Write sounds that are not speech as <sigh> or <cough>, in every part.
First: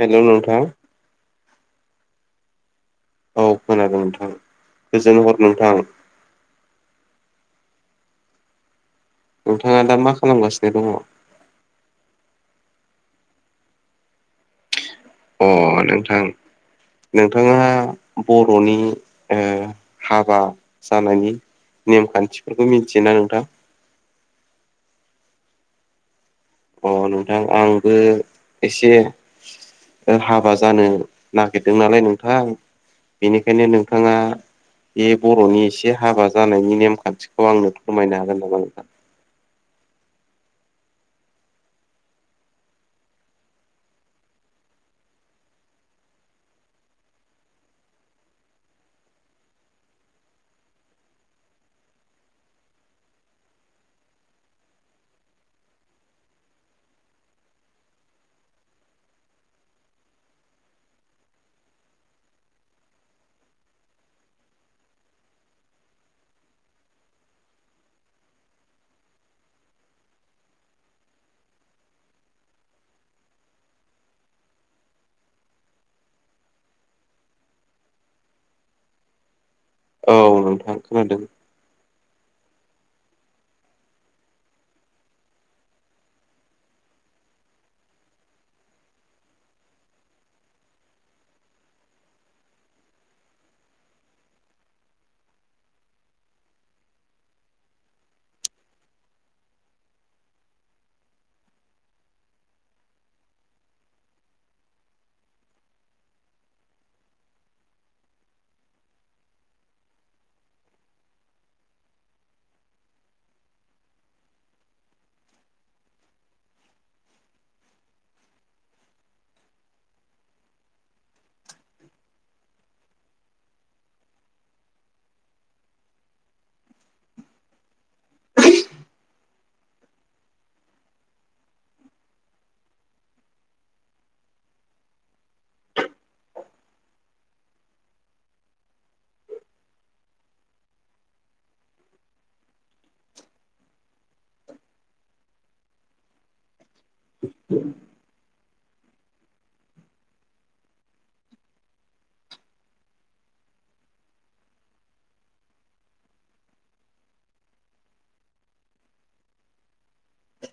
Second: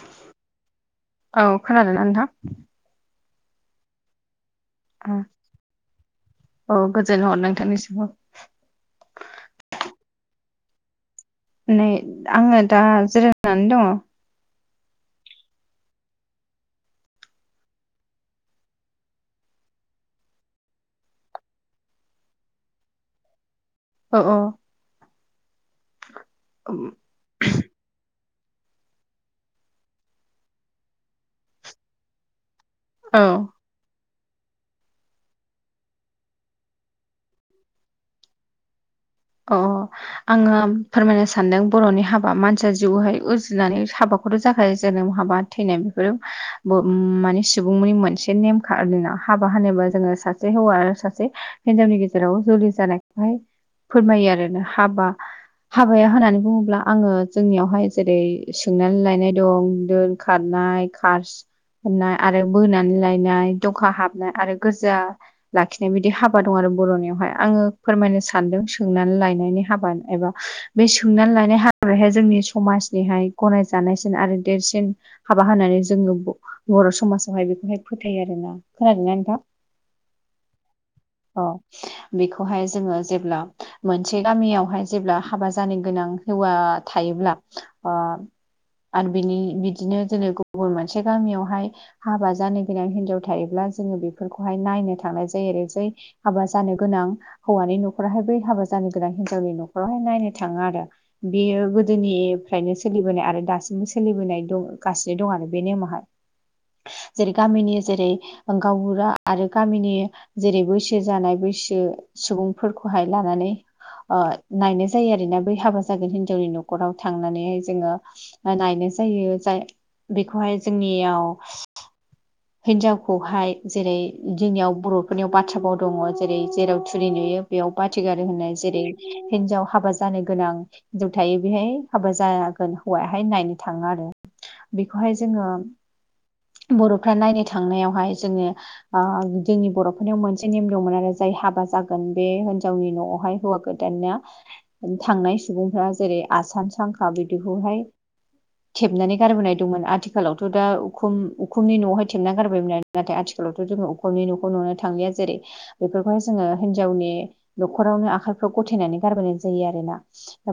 Hello नोंथां औ खोनादों ना नोंथां। औ खोनादों नोंथां गोजोन औ हर नोंथां। औ गोजोनहर नोंथांनिसिमबो नोंथाङा दा मा खालामगासिनो दङ? नै आङो दा जिरायनानै दङ। अ नोंथां नोंथाङा बर'नि हाबा जानायनि नेमखान्थिफोरखौ मिथियोना नोंथां? अ अ औ <unintelligible> नोंथां आंबो एसे ओ हाबा जानो नागिरदों नालाय नोंथां औ बेनिखायनो नोंथाङा बे बर'नि एसे हाबा जानायनि नेमखान्थिखौ आंनो फोरमायनो हागोन नामा नोंथां? अ आङो फोरमायनो सानदों बर'नि हाबा मानसिया जिउहाय उजिनानै हाबाखौथ' जाखायो जोनोम हाबा थैनाय बेफोर ओम-माने सुबुंनि मोनसे नेम खा हाबा होनोबा जोङो सासे हौवा सासे हिनजावनि गेजेराव जुलि जानायखौहाय फोरमायो आरो ना हाबा हाबाया होननानै बुङोब्ला आङो जोंनियावहाय जेरै सोंनानै लायनाय दं, दोन खारनाय खार सननाय आरो बोनानै लायनाय दखा हाबनाय आरो गोरजिया लाखिनाय बिदि हाबा दं आरो बर'नियावहाय आङो फोरमायनो सानदों सोंनानै लायनायनि हाबा एबा बे सोंनानै लानाय हाबाय जोंनि समाजनिहाय गनायजानायसिन आरो देरसिन हाबा होनानानै जोङो बर' समाजावहाय बेखौहाय फोथायो आरोना खोनादोंना नोंथा। औ नोंथां खोनादों अ बेखौहाय जोङो जेब्ला मोनसे गामियावहाय जेब्ला हाबा जानो गोनां हौवा थायोब्ला ओ आरो बिनि बिदिनो जोरै गुबुन मोनसे गामियावहाय हाबा जानो गोनां हिनजाव थायोब्ला जोङो बेफोरखौहाय नायनो थांनाय जायो आरो जै हाबा जानो गोनां हौवानि न'खरावहाय बै हाबा जानो गोनां हिनजावनि न'खरावहाय नायनो थाङो आरो। बियो गोदोनिफ्रायनो सोलिबोनाय आरो दासिमबो सोलिबोनाय दं गासिनो दं आरो बे नेमावहाय। <inaudible> जेरै गामिनि जेरै गावबुरा आरो गामिनि जेरै बै सो जानाय बैसो सुबुंफोरखौहाय लानानै ओ नायनाय जायो आरोना बै हाबा जागोन हिनजावनि न'खराव थांनानैहाय जोङो नायनाय जायो जाय बेखौहाय जोंनियाव हिनजावखौहाय जेरै जोंनियाव बर'फोरनियाव बाथ्रा फाव दङ जेरै जेराव थुरि नुयो बेयाव बाथि गारो होननाय जेरै हिन्जाव हाबा जानो गोनां हिनजाव थायो बेहाय हाबा जागोन हौवायाहाय नायनो थाङो आरो। बेखौहाय जोङो बर'फ्रा नायनो थांनायावहाय जोङो ओ जोंनि बर'फोरनियाव मोनसे नेम दंमोन आरो जाय हाबा जागोन बे हिनजावनि न'आवहाय हौवा गो दानिया थांनाय सुबुंफोरा जेरै आसान सांखा बिदिखौहाय थेबनानै गारबोनाय दंमोन आथिखालावथ' दा उखुम उखुमनि न आवहाय थेबना गारबायमोन आरो नाथाय आथिखालावथ' जों उखुमनि न'खौ नुनो थांलिया जेरै स बेफोरखौहाय जोङो हिनजावनि न'खरावनो आखाइफ्राव गथायनानै गारबोनाय जायो आरोना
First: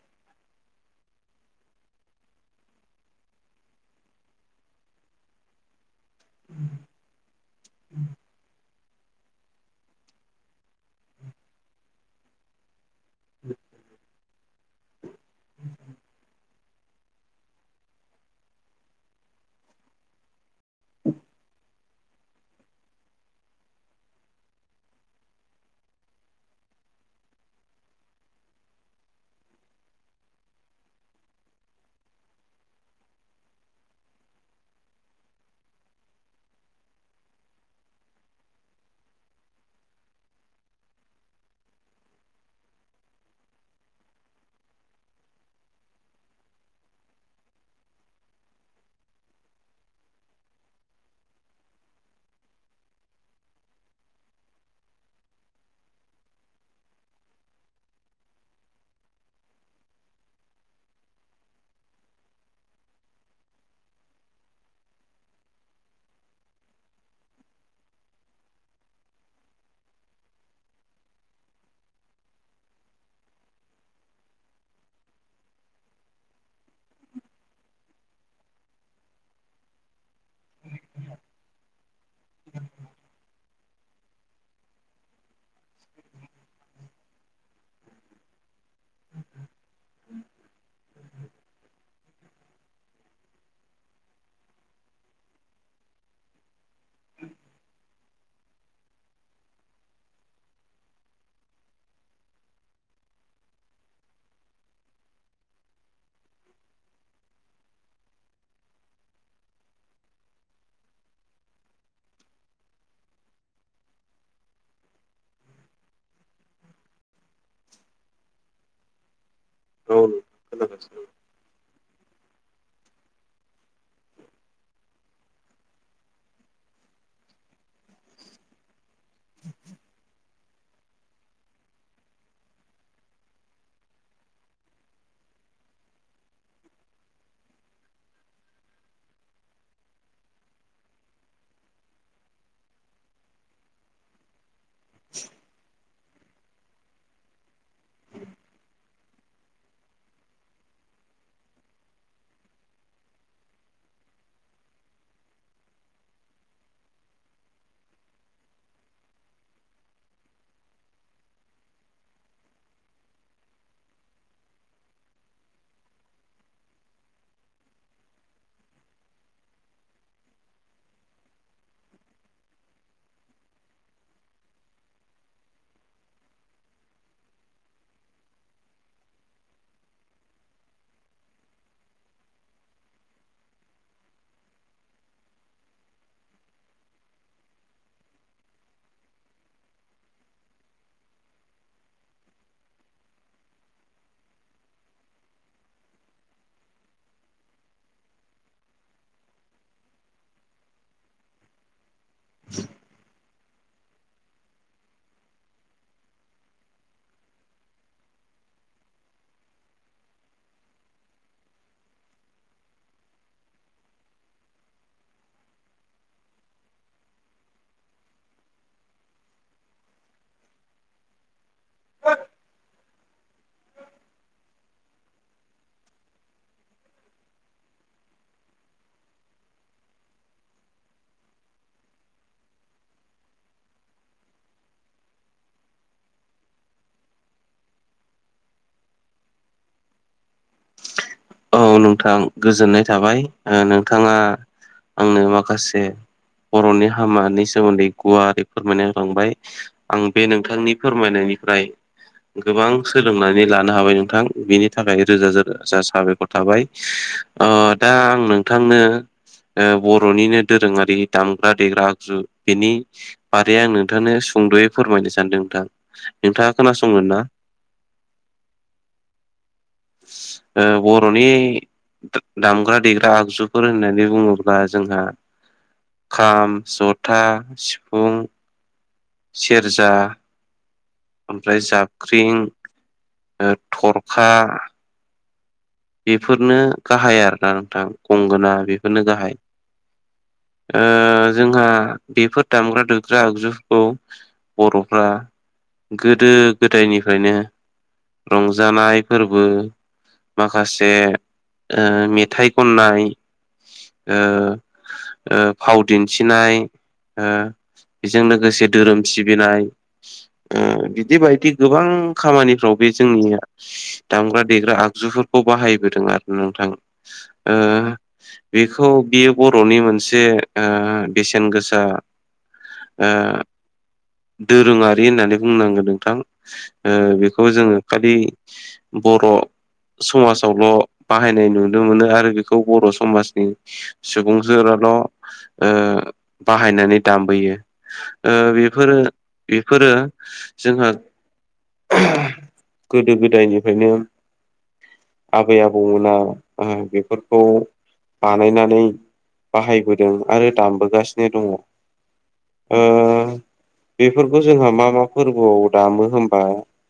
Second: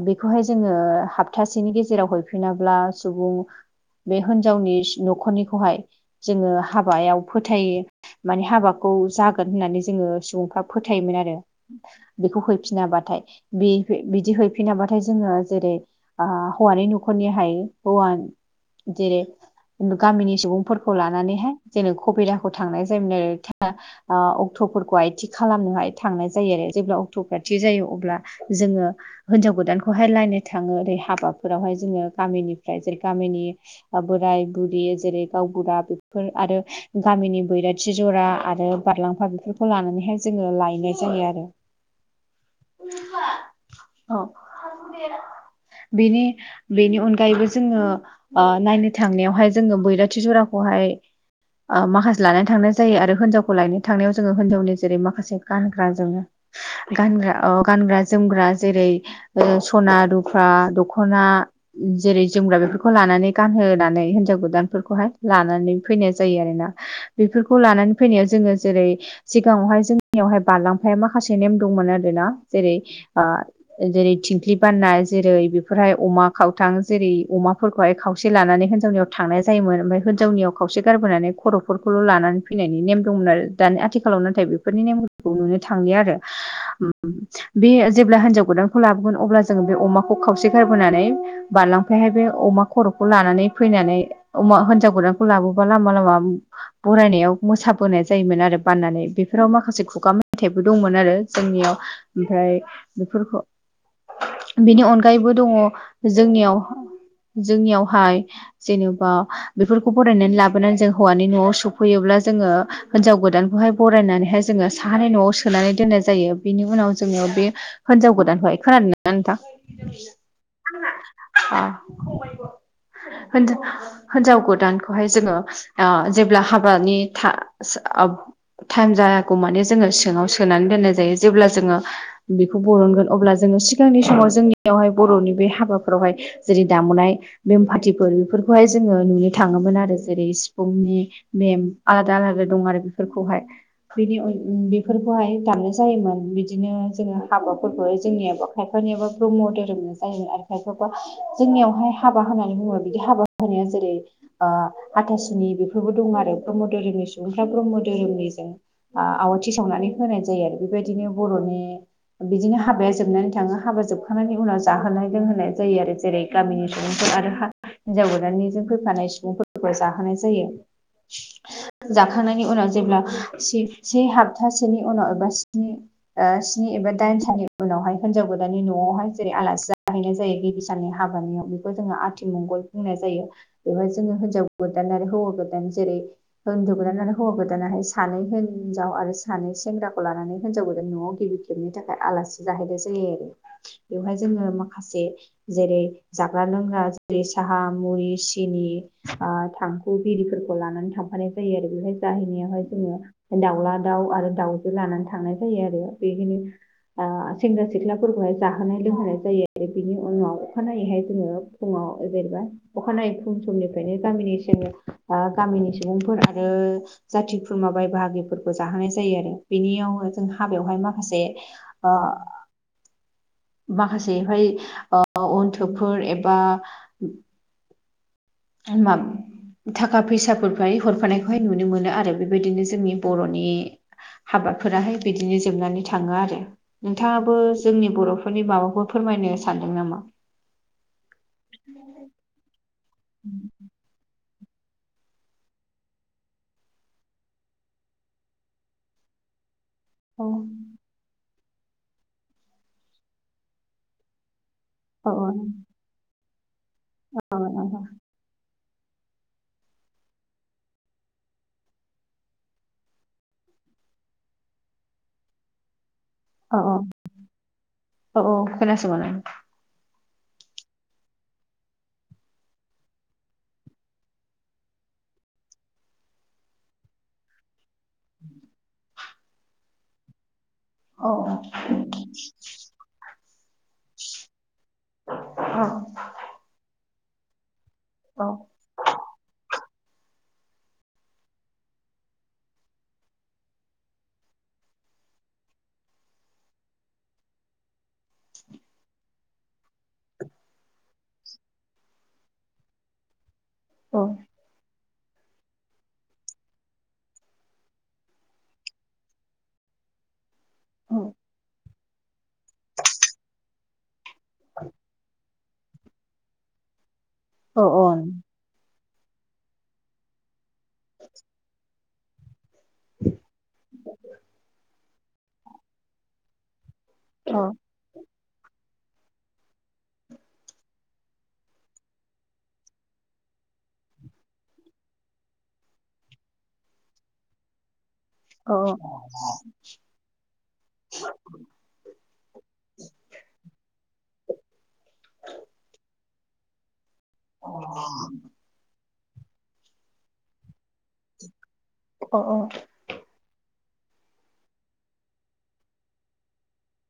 बेखौहाय जोङो हप्तासेनि गेजेराव हैफिनाब्ला सुबुं बे हिनजावनि न'खरनिखौहाय जोङो हाबायाव फोथायो माने हाबा खौ जागोन होननानै जोङो सुबुंफ्रा फोथायोमोन आरो बेखौ हैफिनाबाथाय बे बिदि हैफिनाबाथाय जोङो जेरै आ हौवानि न'खरनिहाय हौवाजेरै गामिनि सुबुंफोरखौ खौ लानानैहाय जेनो कबिराखौ थांनाय जायोमोन आरो अक्ट'फोरखौहाय थि खालामनोहाय थांनाय जायो आरो जेब्ला अक्ट'फोरा थि जायो अब्ला जोङो हिनजाव गोदानखौहाय लायनो थाङो ओरै हाबाफोरावहाय जोङो गामिनिफ्राय जै गामिनि बोराय बुरि जेरै गावबुरा बेफोर आरो गामिनि बैराथि जरा आरो बारलांफा बेफोरखौ लानानैहाय जोङो लायनाय जायो आरो <inaudible> अ बेनि बेनि अनगायैबो जोङो नायनो थांनायावहाय जोङो बैरथि जरा बेहाय माखासे लानानै थांनाय जायो आरो हिनजावखौ लायनो थांनायाव जोङो हिनजावनि जेरै माखासे गानग्रा जोंङो गानग्रा अ गानग्रा जोमग्रा जेरै सना रुफ्रा दख'ना जेरै जोमग्रा बेफोरखौ लानानै गानहोनानै हिनजाव गोदानफोरखौहाय लानानै फैनाय जायो आरोना बेफोरखौ लानानै फैनायाव जोङो जेरै सिगाङावहाय जोंनियावहाय बारलांफाया माखासे नेम दंमोन आरोना जेरै जेरै थिंख्लि बाननाय जेरै बेफोरहाय अमा खावथां जेरै अमाफोरखौहाय खावसे लानानै हिनजावनियाव थांनाय जायोमोन ओमफ्राय हिनजावनियाव खावसे गारबोनानै खर'फोरखौल' लानानै फैनायनि नेम दंमोन आरो दानि आथिखालाव नाथाय बेफोरनि नेम नुनो थांलि आरो बे जेब्ला हिनजाव गोदानखौ लाबोगोन अब्ला जों बे अमाखौ खावसे गारबोनानै बारलांफाहाय बे अमा खर'खौ लानानै फैनानै अ हिनजाव गोदानखौ लाबोबला लामा लामा बरायनायाव मोसाबोनाय जायोमोन आरो बाननानै बेफोराव माखासे खुगा मेथाइबो दंमोन आरो जोंनियाव ओमफ्राय बेफोरखौ बिनि अनगायैबो दङ जोंनियाव जोंनियावहाय जेनेबा बेफोरखौ बरायनानै लाबोनानै जों हौवानि न'आव सफैयोब्ला जोङो हिनजाव गोदानखौहाय बरायनानैहाय जोङो साहानि न'आव सोनानै दोननाय जायो बिनि उनाव जोङो बे हिनजाव गोदानखौहाय खोनादोंना नोंथां औ नोंथां खोनागासिनो <unintelligible> हिन्जाव गोदानखौहाय ओ जोङो जेब्ला हाबानि टाइम जायागौ माने जोङो सिङाव सोनानै दोननाय जायो जेब्ला जोङो बेखौ बरनगोन अब्ला जोङो सिगांनि समाव जोंनियावहाय बर'नि बे हाबाफोरावहाय जेरै दामुनाय बेम फाटिफोर बेफोरखौहाय जोङो नुनो थाङोमोन आरो जेरै सिफुंनि मेम आलादा आलादा दं आरो बेफोरखौहाय बिनि बेफोरखौहाय दामनाय जायोमोन बिदिनो जोङो हाबाफोरबो जोंनियाव खायफानियाबा ब्रह्म धोरोमनो जायोमोन आरो खायफाबा जोंनियावहाय हाबा होननानै बुङोबो बिदि हाबा <unintelligible> हाथासुनि बेफोरबो दं आरो ब्रह्म धोरोमनि सुबुंफ्रा ब्रह्म धोरोमनिजों आवाथि सावनानै होनाय जायो आरो बेबायदिनो बर'नि बिदिनो हाबाया जोबनानै थाङो हाबा जोबखांनायनि उनाव जाहोनाय लोंहोनाय जायो आरो जेरै गामिनि सुबुंफोर आरो हा हिन्जाव गोदाननिजों फैफानाय सुबुंफोरखौ जाहोनाय जायो जाखांनायनि उनाव जेब्ला से हप्थासेनि उनाव एबा स्नि ओ स्नि एबा दाइन साननि उनावहाय हिनजाव गोदाननि न'आवहाय जेरै आलासि जाहैनाय जायो गिबि साननि हाबानियाव बेखौ जोङो आथिमंगल बुंनाय जायो बेवहाय जोङो हिनजाव गोदान आरो हौवा गोदान जेरै हिन्जाव गोदान आरो हौवा गोदानाहाय सानै हिनजाव आरो सानै सेंग्राखौ लानानै हिनजाव गोदान न'आव गिबि गिबि बेनि थाखाय आलासि जाहैनाय जायो आरो बेवहाय जोङो माखासे जेरै जाग्रा लोंग्रा जेरै साहा मुरि सिनि थांखु ओ बिरिफोरखौ लानानै थांफानाय जायो आरो बेहाय जाहैनायावहाय जोङो दाउला दाउ आरो दाउजो लानानै थांनाय जायो आरो बेखिनो ओ सेंग्रा सिख्लाफोरखौहाय जाहोनाय लोंहोनाय जायो बिनि उनाव अखानायैहाय जोङो फुङाव जेनैबा अखानायै फुं समनिफ्रायनो गामिनि गामिनि सुबुंफोर आरो जाथि खुरमा बाय बाहागिफोरखौ जाहोनाय जायो आरो बेनियावनो जों हाबायावहाय माखासे ओ माखासेहाय अन्थोबफोर एबा <unintelligible> थाखा फैसाफोराय हरफानायखौहाय नुनो मोनो आरो बेबायदिनो जोंनि बर'नि हाबाफोराहाय बिदिनो जोबनानै थाङो आरो नोंथाङाबो जोंनि बर'फोरनि माबाखौ फोरमायनो सानदों नामा औ नोंथां गोजोननाय थाबाय ओ नोंथाङा आंनो माखासे बर'नि हामानि सोमोन्दै गुवारै फोरमायना लांबाय आं बे औ नोंथांनि फोरमायनायनिफ्राय गोबां सोलोंनानै लानो हाबाय नोंथां बेनि थाखाय औ रोजा रोजा साबायखर थाबाय औ ओ नोंथां दा आं नोंथांनो बर'निनो दोरोङारि दामग्रा देग्रा आगजु बेनि बारै आं नोंथांनो सुंद'यै फोरमायनो सानदों नोंथां नोंथाङा औ औ खोनासंगोन ना औ औ खोनासंगोन ओ बर'नि दामग्रा देग्रा आगजुफोर होननानै बुङोब्ला जोंहा खाम जथा सिफुं सेरजा औ ओमफ्राय जाब जाबख्रिं ओ थरखा औ बेफोरनो गाहाय आरोना नोंथां औ गंगोना बे होननो गाहाय ओ जोंहा बेफोर दामग्रा दुग्रा आगजु खौ बर'फ्रा गोदो गोदायनिफ्रायनो रंजानाय फोरबो माखासे ओ मेथाइ खननाय औ ओ ओ फाव दिन्थिनाय ओ बेजोंनो लोगोसे धोरोम सिबिनाय ओ बिदि बायदि गोबां खामानिफ्राव बे जोंनिया दामग्रा देग्रा आगजुफोर खौ बाहायबोदों आरो नोंथां ओ औ बेखौ बियो बर'नि मोनसे ओ बेसेन गोसा ओ दोरोङारि होननानै बुंनांगोन नोंथां ओ औ बेखौ जोङो खालि बर' समाजावल' बाहायनाय नुनो मोनो आरो बेखौ बर समाजनि सुबुंफोजोल' ओ बाहायनानै दामबोयो ओ बेफोरो बेफोरो जोंहो गोदो गोदायनिफ्रायनो आबै आबौमोना ओ बे फोरखौ बानायनानै बाहायबोदों आरो दामबोगासिनो दङ। अ अ। ओ बेफोरखौ जोंहा मा मा फोरबोआव दामो होनबा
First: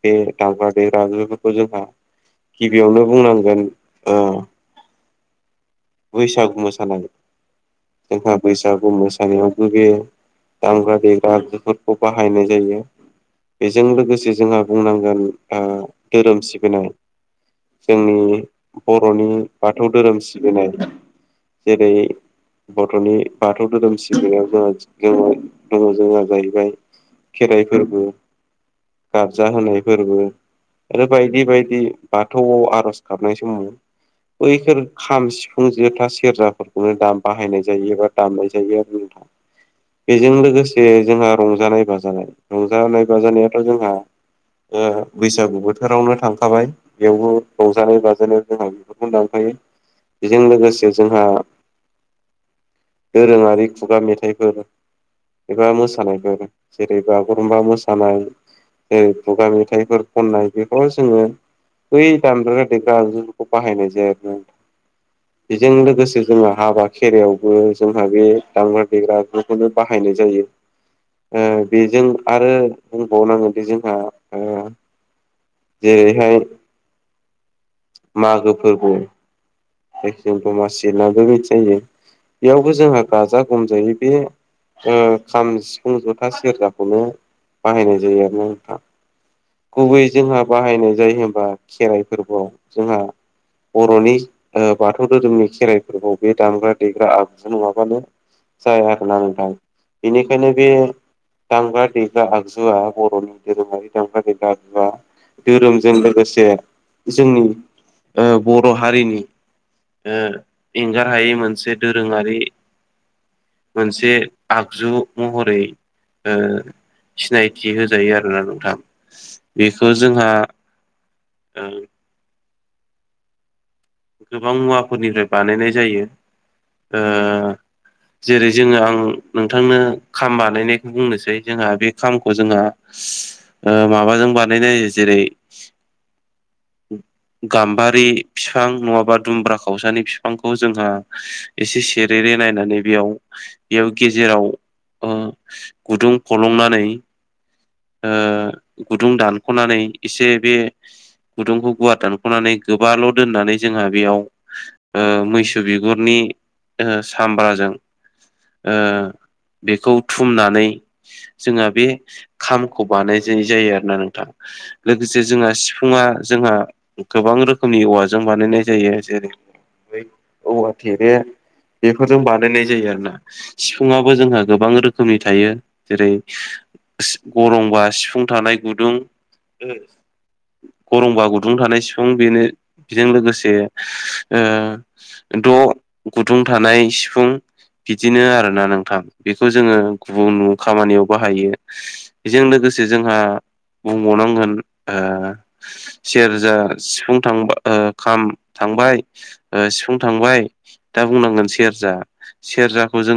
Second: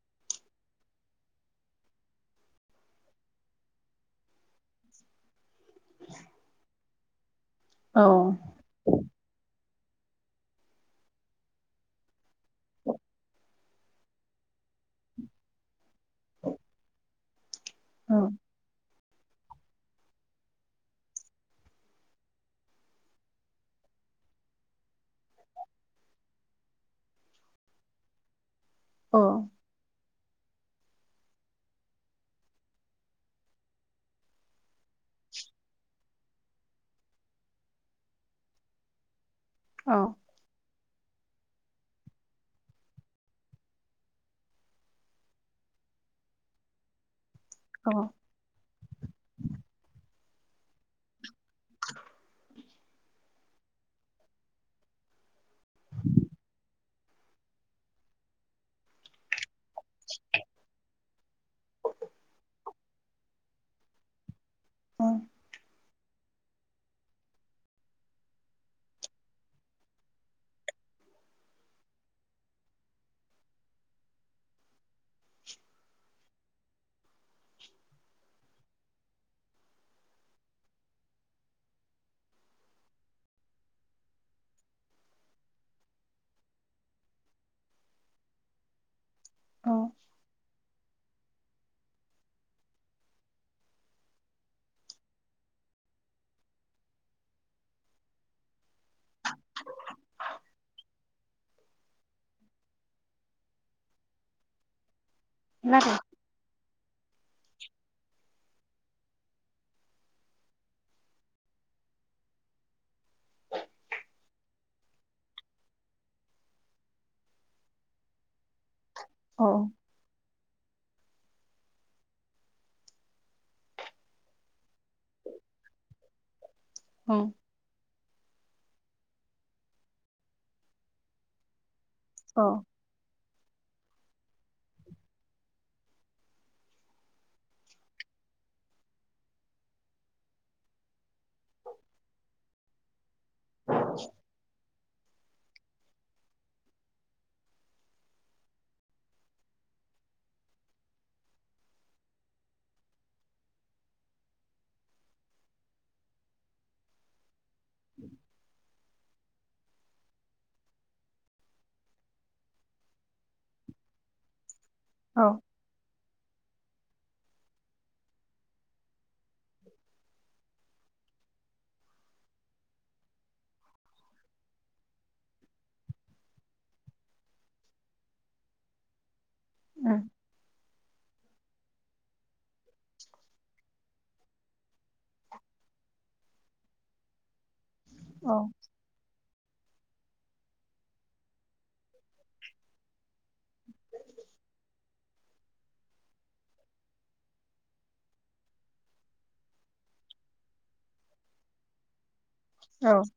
बे दामग्रा देग्राफोरखौ जोंहा गिबियावनो बुंनांगोन ओ <inaudible> बैसागु मोसानाय औ जोंहा बैसागु मोसानायावबो बेे दामग्रा देग्रा बेफोरखौ बाहायनाय जायो। बेजों लोगोसे जोंहा बुंनांगोन धोरोम ओ सिबिनाय जोंनि बर'नि बाथौ धोरोम सिबिनाय जेरै बर'नि बाथौ धोरोम सिबिनायाव जोङो जोङो दङ जोहा जाहैबाय खेराइ फोरबो गारजा होनाय फोरबो आरो बायदि बायदि बाथौआव आरज गाबनाय समाव बैफोर खाम सिफ सिफुं जथा सेरजाफोरखौनो दाम बाहायनाय जायो एबा दामनाय जायो आरो नोंथां औ खोनादों बेजों लोगोसे जोंहा रंजानाय बाजानाय रंजानाय बाजानायाथ' जोंहा बैसागु बोथोरावनो थांखाबाय बेवबो रंजानाय बाजानायाव जोंहा बेफोरखौ लांफायो बेजों लोगोसे जोंहा दोरोङारि खुगा मेथाइफोर एबा मोसानायफोर जेरै बागुरुमबा मोसानाय जेरै खुगा मि मेथाइफोर खननाय बेफोराव जोङो बै दामग्रा देग्रा आगजुफोरखौ बाहायनाय जाया आरो औ बेजों लोगोसे जोंहा हाबा खेरायावबो जोंहा बे दामग्रा देग्राखौ बेखौबो बाहायनाय जायो। ओ बेजों आरो बुंबावनांगोनदि जोंहा ओ जेरैहाय मागो फोरबो जायखै दमासि होननाबो मिथिनाय जायो बेयावबो जोंहा गाजा गोमजायै बे ओ खाम सिफुं जथा सेरजाखौनो बाहायनाय जायो आरो ना नोंथां गुबैयै जोंहा बाहायनाय जायो होनबा खेराइ फोरबोआव जोंहा बर'नि ओ बाथौ धोरोमनि खेराइ फोरबो बे दामग्रा देग्रा आगुु नङाबाबो जाया आरोना नोंथायां बेनिखायनो बे दामग्रा देग्रा आगजुआ बर'नि धोरोमारि दामग्रा देग्रा आगजुआ औ धोरोमजों लोगोसे जोंनि ओ बर' हारिनि ओ एंगार हायै मोनसे दोरोङारि मोनसे आगजु महरै ओ सिनायथि होजायो आरोना नोंथां बेखौ जोंहा ओ गोबां मुवाफोरनिफ्राय बानायनाय जायो ओ जेरै जोङो आं नोंथांनो खाम बानायनायखौ बुंनोसै जोंहा बे खामखौ जोंहा माबाजों बानायनाय जायो जेरै गाम्बारि बिफां नङाबा दुम्ब्रा खावसानि बिफांखौ जोंहा एसे सेरेरे नायनानै बेयाव बेयाव गेजेराव। ओ गुदुं फलंनानै ओ गुदुं दानख'नानै एसे बे गुदुंखौ गुवार दानख'नानै गोबाल' दोननानै जोंहा बेयाव ओ मैसो बिगुरनि सामब्राजों ओ बेखौ थुमनानै जोंङो बे खामखौ बानायनाय जायो आरोना नोंथां औ लोगोसे औ जोंहा सि सिफुङा जोंहा गोबां रोखोमनि औवाजों बानायनाय जायो जेरै बे औवा थेरे बेफोरजों बानायनाय जायो आरो ना। सिफुंआो जोंहा गोबां रोखोमनि थायो जेरै गरमबा सिफुं थानाय गुदुं ओ उम गरमबा गुदुं थानाय सिफुं बेनो बेजों लोगोसे ओ <unintelligible> गुदुं थानाय सिफुं बिदिनो औ आरोना नोंथां बेखौ जोङो गुबुन खामानियाव बाहायो। बेजों लोगोसे जोंहा बुंबावनांगोन ओ सेरजा सिफुं थांबा ओ खाम थांबाय। ओ सिफुं थांबाय दा बुंनांगोन सेरजा औ सेरजाखौ जोंहा